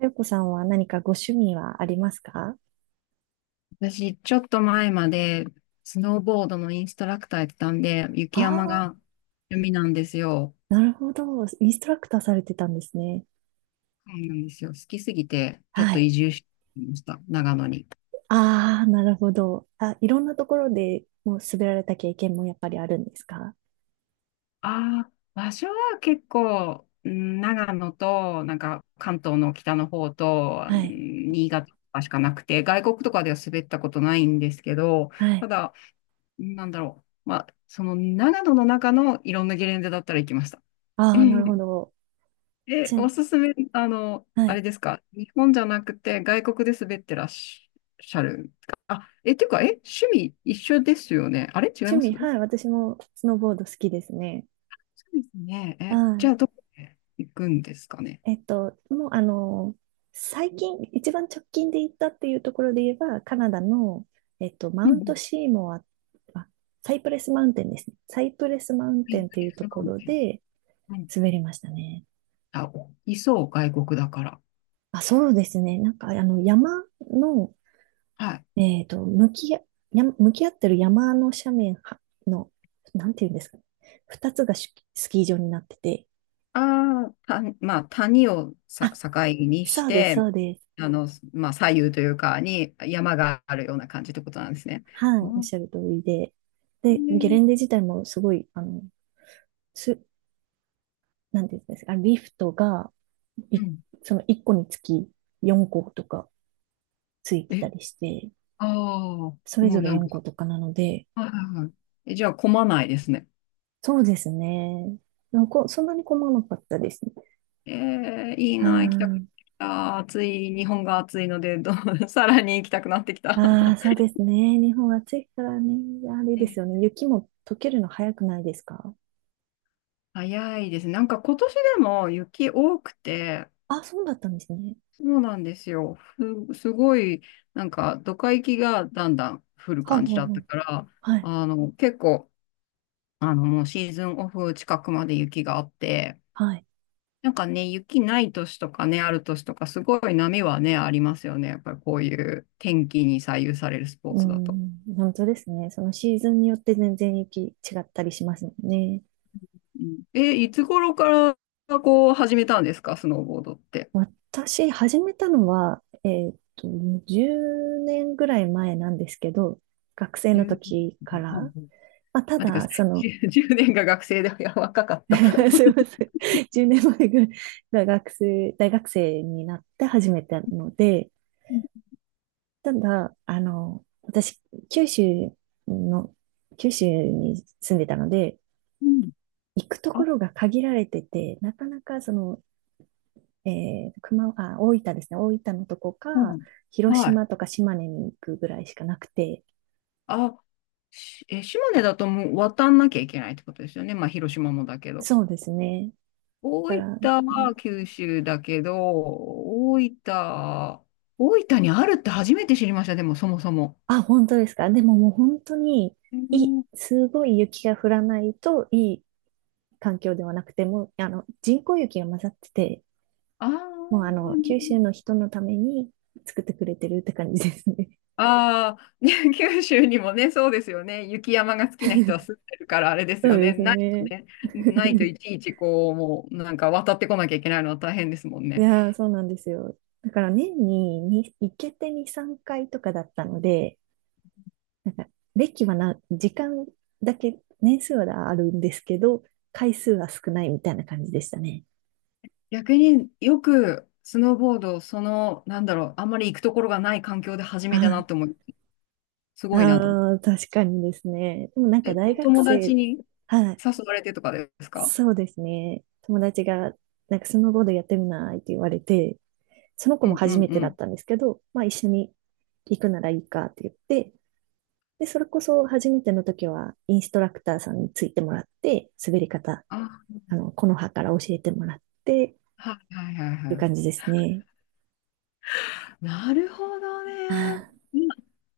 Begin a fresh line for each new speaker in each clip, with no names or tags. あやこさんは何かご趣味はありますか？
私、ちょっと前まで、スノーボードのインストラクターやってたんで、雪山
ああ
が趣味なんですよ。
ー、なるほど。インストラクターされてたんですね。
そうなんですよ。好きすぎて、ちょっ
は
と
い。
移住してきました。長野に。
ああ、なるほど。あ、いろんなところでもう滑られた経験もやっぱりあるんですか？
ああ、場所は結構、うん長野と、なんか関東の北の方と、う
はい。
ん新潟とかしかなくて、外国とかでは滑ったことないんですけど、
はい。
ただ、なんだろう。まあ、その長野の中のいろんなゲレンデだったら行きました。う
ああ、なるほ
ん
ど。し
おすすめ、あの、
は
あ
い。
れですか、日本じゃなくて外国で滑ってらっしゃるんですか。あ、っていうか、趣味一緒ですよね。あれ違い
趣
ます
味、
そ
はい。私もスノーボード好きですね。
うですね。
は
じゃ
い。
あ、どこへ行くんですかね。
もう最近、一番直近で行ったっていうところで言えば、カナダの、マ
うん
ウン
う
ト
ん。
シーモア、あ、サイプレスマウンテンですね。サイプレスマウン
は
テンというとこ
い、
ろで
うん
滑りましたね。
あ、いそう、外国だから。
あ、そうですね。なんか、山の、
はい。
えっと、向きあ、向き合ってる山の斜面はの、なんていうんですかね。二つがスキー場になってて、
ああ、まあ、谷をさ、
あ、
境にし
そうです、
て、
そうです。
あの、まあ、左右というか、に山があるような感じってことなんですね。
はい、
う
おっ
ん。
しゃる通りで。で、ゲレ
ね
ンデ自体もすごい、す、なんていうんですか、リフトが、い
うん。
その1個につき4個とかついて
え、
たりして、
ああ、も
それぞ
う
れ
なん
4個
か、
とかなので、
はいはいはい。じゃあ混まないですね。
そうですね。なんかそんなに困らなかったですね。
えー、いいな、行きたくなって
あ
きた。暑い、日本が暑いので、さらに行きたくなってき
あ、
た。
ああ、そうですね。日本暑いからね。あれ
え
ですよ
ー
ね。雪も溶けるの早くないですか？
早いですね。なんか今年でも雪多くて、
あ、そうだったんですね。
そうなんですよ。すごい、なんかドカ雪がだんだん降る
はあ、は
感じ
あ
だった
は
から、
あはい、
あの、結構、あの、もうシーズンオフ近くまで雪があって、
はい。
なんかね、雪ない年とかね、ある年とか、すごい波はね、ありますよね。やっぱりこういう天気に左右されるスポー
う
ツだと。
ん、本当ですね。そのシーズンによって全然雪違ったりしますもんね。
うんいつ頃からこう始めたんですか、スノーボードって。
私、始めたのは、10年ぐらい前なんですけど、学生の
10、
時から、
うんうん
まあ、た
待ってくださ
だ、その。
い。10 年が学生でいや若かった。
すいません、10年前ぐらい学生、大学生になって始めたので、
うん
ただ、私、九州の、九州に住んでたので、
うん
行くとこ
あ、
ろが限られてて、なかなかあ、大分ですね。大分のとこか、
うん
広
は
島と
い。
か島根に行くぐらいしかなくて。
あ、島根だともう渡んなきゃいけないってことですよね。まあ、広島もだけど。
そうですね。だか
大
ら、
分は九州だけど、大分にあるって初めて知りました、でもそもそも。
あ、本当ですか。でももう本当に、
へー
すごい雪が降らないといい環境ではなくて、もう、人工雪が混ざってて、
あ
もう
ー
九州の人のために作ってくれてるって感じですね。
あー、ね 九州にもね、そうですよね。雪山が好きな人は住んでるから、あれで す
そう
よ
で
ね。
す
ないと
ね。
ね、ないとい ちいちこう、もうなんか渡ってこなきゃいけないのは大変ですもん
い
ね。
やー、そうなんですよ。だから年に行けて2、3回とかだったので、なんか、歴はな、時間だけ、年数はあるんですけど、回数は少ないみたいな感じでしたね。
逆によくスノーボードその、なんだろう、あんまり行くところがない環境で初めてな
あ
って思う。すごいなと思
あー、確かにですね。でもなんか
う。
大
お
学
友達
生、
に
はい、
誘われてとかですか
そうですね。友達が、なんかスノーボードやってみないって言われて、その
う
子も
んう
初
ん
め
う
てだっ
ん。
たんですけど、まあ一緒に行くならいいかって言って、で、それこそ初めての時はインストラクターさんについてもらって、滑り方、
あ、
木の葉から教えてもらって、
はいはいはい
っていう
はい。
感じですね。
なるほどね。今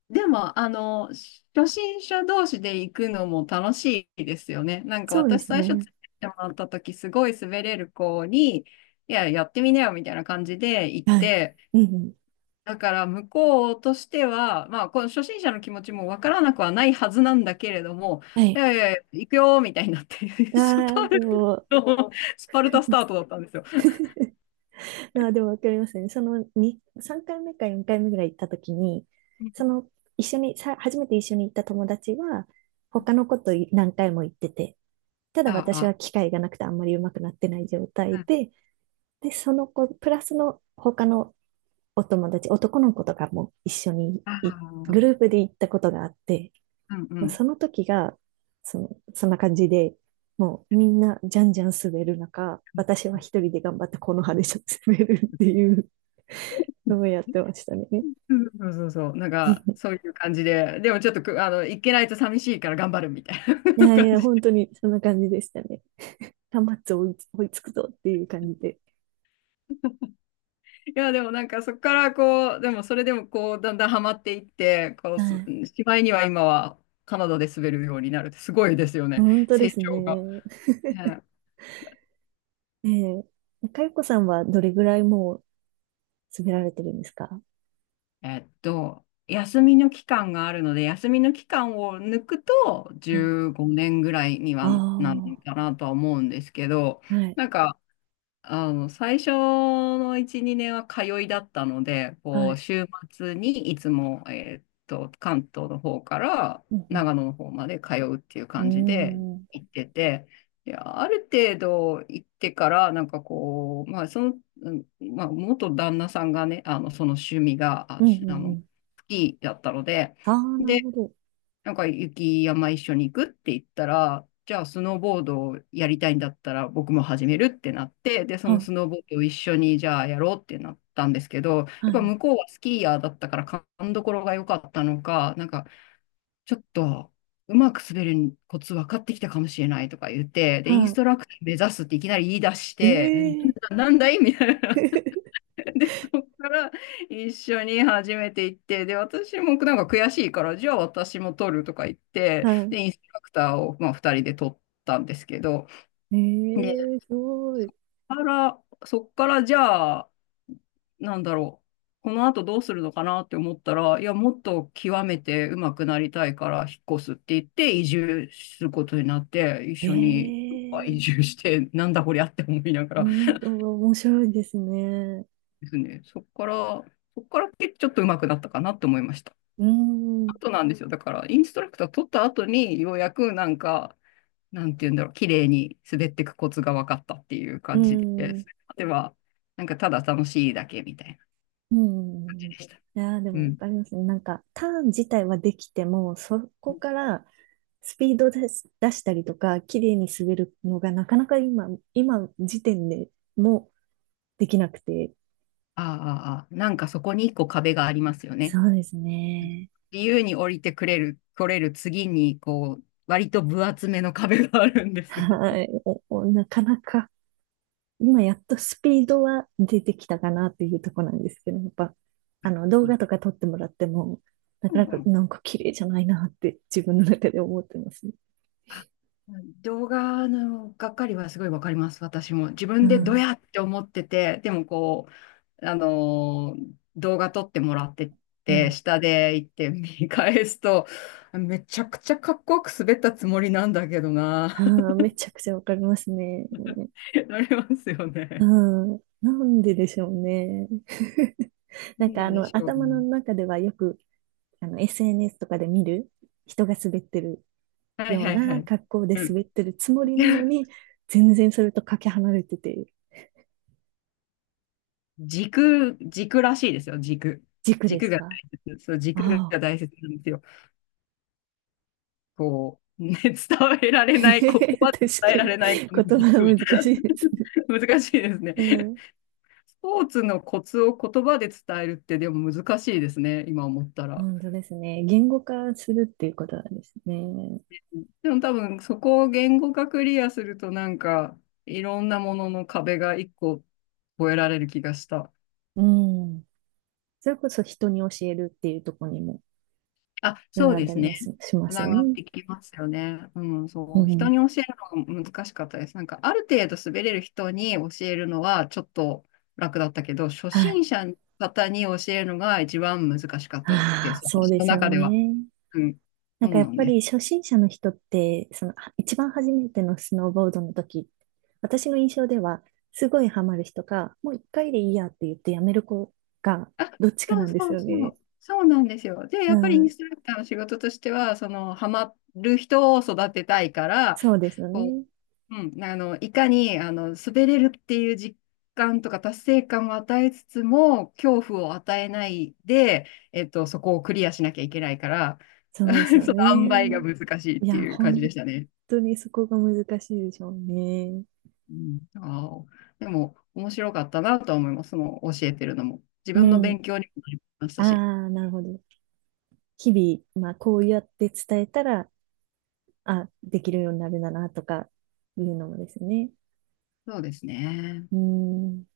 でも、あの、初心者同士で行くのも楽しいですよね。なんか
そうで
私
す
最初つ
ね。
いてってもらった時、すごい滑れる子に、いや、やってみなよみたいな感じで行っ
はい。
て、
うんうん。
だから向こうとしては、まあ、この初心者の気持ちもわからなくはないはずなんだけれども、
は
い
い。
やいやいや、行くよみたいになって、
あ
ス
あ、
パ
で
ル
も、わか
タの、スパル
り
タス
ま
ター
す。
トだったんですよ。
ああ、でもわかりますね。そのに3回目か4回目ぐらい行った時に、その一緒に、初めて一緒に行った友達は、他の子と何回も行ってて、ただ
あ
私
あ、
は機会がなくてあんまり上手くなってない状
う
態
ん
で、で、その子、プラスの他のお友達、男の子とかも一緒に
あ
グルー
あ、
プで行ったことがあって、
うんう
まあ、
ん。
その時が、その、そんな感じで、もうみんなじゃんじゃん滑る中、私は一人で頑張ってこの葉で滑るっていうのをやってましたね。
そうそうそう、なんか そういう感じで、でもちょっとあの行けないと寂しいから頑張るみたい
い
な
やい
感
や、
じ。
本当にそんな感じでしたね。端末追いつくぞっていう感じで。
いや、でもなんかそこからこう、でもそれでもこう、だんだんハマっていって、こう
は
す、
い。
しまいには今はカナダで滑るようになるって、すごいですよね、
本当で
成
す
長が。
ね。
はい
えかよこさんはどれぐらいもう滑られてるんですか？
休みの期間があるので、休みの期間を抜くと
はい。
15年ぐらいにはなん
あ
かなとは思うんですけど、
あ、はい、
なんか、あの、最初の1、2年は通いだったので、こ
は
う、
い。
週末にいつも、関東の方から
うん
長野の方まで通うっていう
う
感じで
ん。うーん。
行ってて、で、ある程度行ってから、なんかこう、まあ、その、うんまあ、元旦那さんがね、あの、その趣味が、
う
あ、
んう
あ
んう
の、
ん。
スキーだったので、
ああ、なるほど。
なんか雪山一緒に行くって言ったら、じゃあスノーボードをやりたいんだったら僕も始めるってなって、で、その
は、
スノーボードを一緒にじゃあやろうってなったんですけど、やっ
は
ぱ
い。
向こうはスキーヤーだったから勘どころが良かったのか、なんかちょっとうまく滑るコツ分かってきたかもしれないとか言って、で、インス
は
トラクター目指すっていきなり言い出し
い。
て、なん
へえ。
だ、なんだいみたいな。で、そこから一緒に始めていって、で、私もなんか悔しいから、じゃあ私も撮るとか言って、で、
は
インストラクターを、まあ、2人で撮ったんですけど、
い。
で、
ええ、すごい。
あら、そこからじゃあ、なんだろう、この後どうするのかなって思ったら、いや、もっと極めて上手くなりたいから引っ越すって言って、移住することになって、一緒に
え
移
え、
住して、なんだこりゃって思いながら
本当は面白いですね。
ですね、そこからちょっと上手くなったかなって思いました。
うん、う
ことなんですよ。だから、インストラクター取った後に、ようやくなんか、なんていうんだろう、綺麗に滑っていくコツが分かったっていう感じで
ん、
す。では、なんかただ楽しいだけみたいな
うん。い
でした。
やー、で
う
もわ
ん。
かりますね。なんか、ターン自体はできても、そこからスピード出し、出したりとか、綺麗に滑るのがなかなか今時点でもできなくて。
ああ、ああなんかそこに一個壁がありますよね。
そうですね。
自由に降りてくれる、来れる次に、こう、割と分厚めの壁があるんですよ。
はい。おおなかなか。今やっとスピードは出てきたかなっていうところなんですけど、やっぱ、動
うん
画とか撮ってもらっても、な
う
かなか
ん
なんか綺麗じゃないなって自分の中で思ってますね。
あ動画のがっかりはすごいわかります、私も。自
う
分でド
ん。
ヤって思ってて、でもこう、動画撮ってもらって
う
て、
ん。
下で行って見返すと、めちゃくちゃかっこよく滑ったつもりなんだけどな、
ああ、めちゃくちゃわかりますね。
なりますよ
う
ね。
ん。なんででしょうね。なんか
なんでしょう
頭の
ね。
中ではよく、SNS とかで見る人が滑ってる
はい
よう
はいは
な
い。
格好で
うん。
滑ってるつもりなの に、全然それとかけ離れてて、
軸、軸らしいですよ、軸。
軸で
軸
す
が
か？
大切。そう、軸
ああ。
が大切なんですよ。こう、ね、伝えら れ
確
ない、言葉で伝え
か
ら
に。
れないこの
言葉は
憎み。
難しいですね。
難しいですね。
うん。
スポーツのコツを言葉で伝えるってでも難しいですね、今思ったら。
本当ですね。言語化するっていうことなんですね。
でも多分そこを言語化クリアするとなんかいろんなものの壁が一個越えられる気がした。
うん。それこそ人に教えるっていうところにも
あ、
つな
そう
がっ
で
た
す
り
ね。
ます、しま
つ
す
な
よ
がっ
ね。
てきますよね。うん、
う
そう。人
ん。
に教えるのが難しかったです。なんか、ある程度滑れる人に教えるのはちょっと楽だったけど、初
はい。
心者の方に教えるのが一番難しかったで
ああ、
す。
そう
私
で
の
すよ
中では。
ね。
うん。
なん
そ
か
う
や
な
っ
ん
ぱ
です。
り初心者の人って、そのは一番初めてのスノーボードの時、私の印象では、すごいハマる人か、もう一回でいいやって言ってやめる子が、
あ、
どっちか
そ
な
う
んです
そう
よ
そ
ね。
う。そうなんですよ。で、
う
やっぱりイン
ん。
ストラクターの仕事としては、その、ハマる人を育てたいから、
そうですよ
こ
ね。
ううん、あの、いかに、あの、滑れるっていう実感とか達成感を与えつつも、恐怖を与えないで、そこをクリアしなきゃいけないから、
そうです よ
その塩梅
ね。
が難しいっ
い
て
や、
いう感じ
本
でしたね。
当にそこが難しいでしょうね。
うん、あーでも、面白かったなとは思います。その、教えてるのも。自
う
分の勉
ん。
強にもなりまし
あ
たし。
あ、なるほど。日々、まあ、こうやって伝えたら、あ、できるようになるんだな、とかいうのもですね。
そうですね。
うん。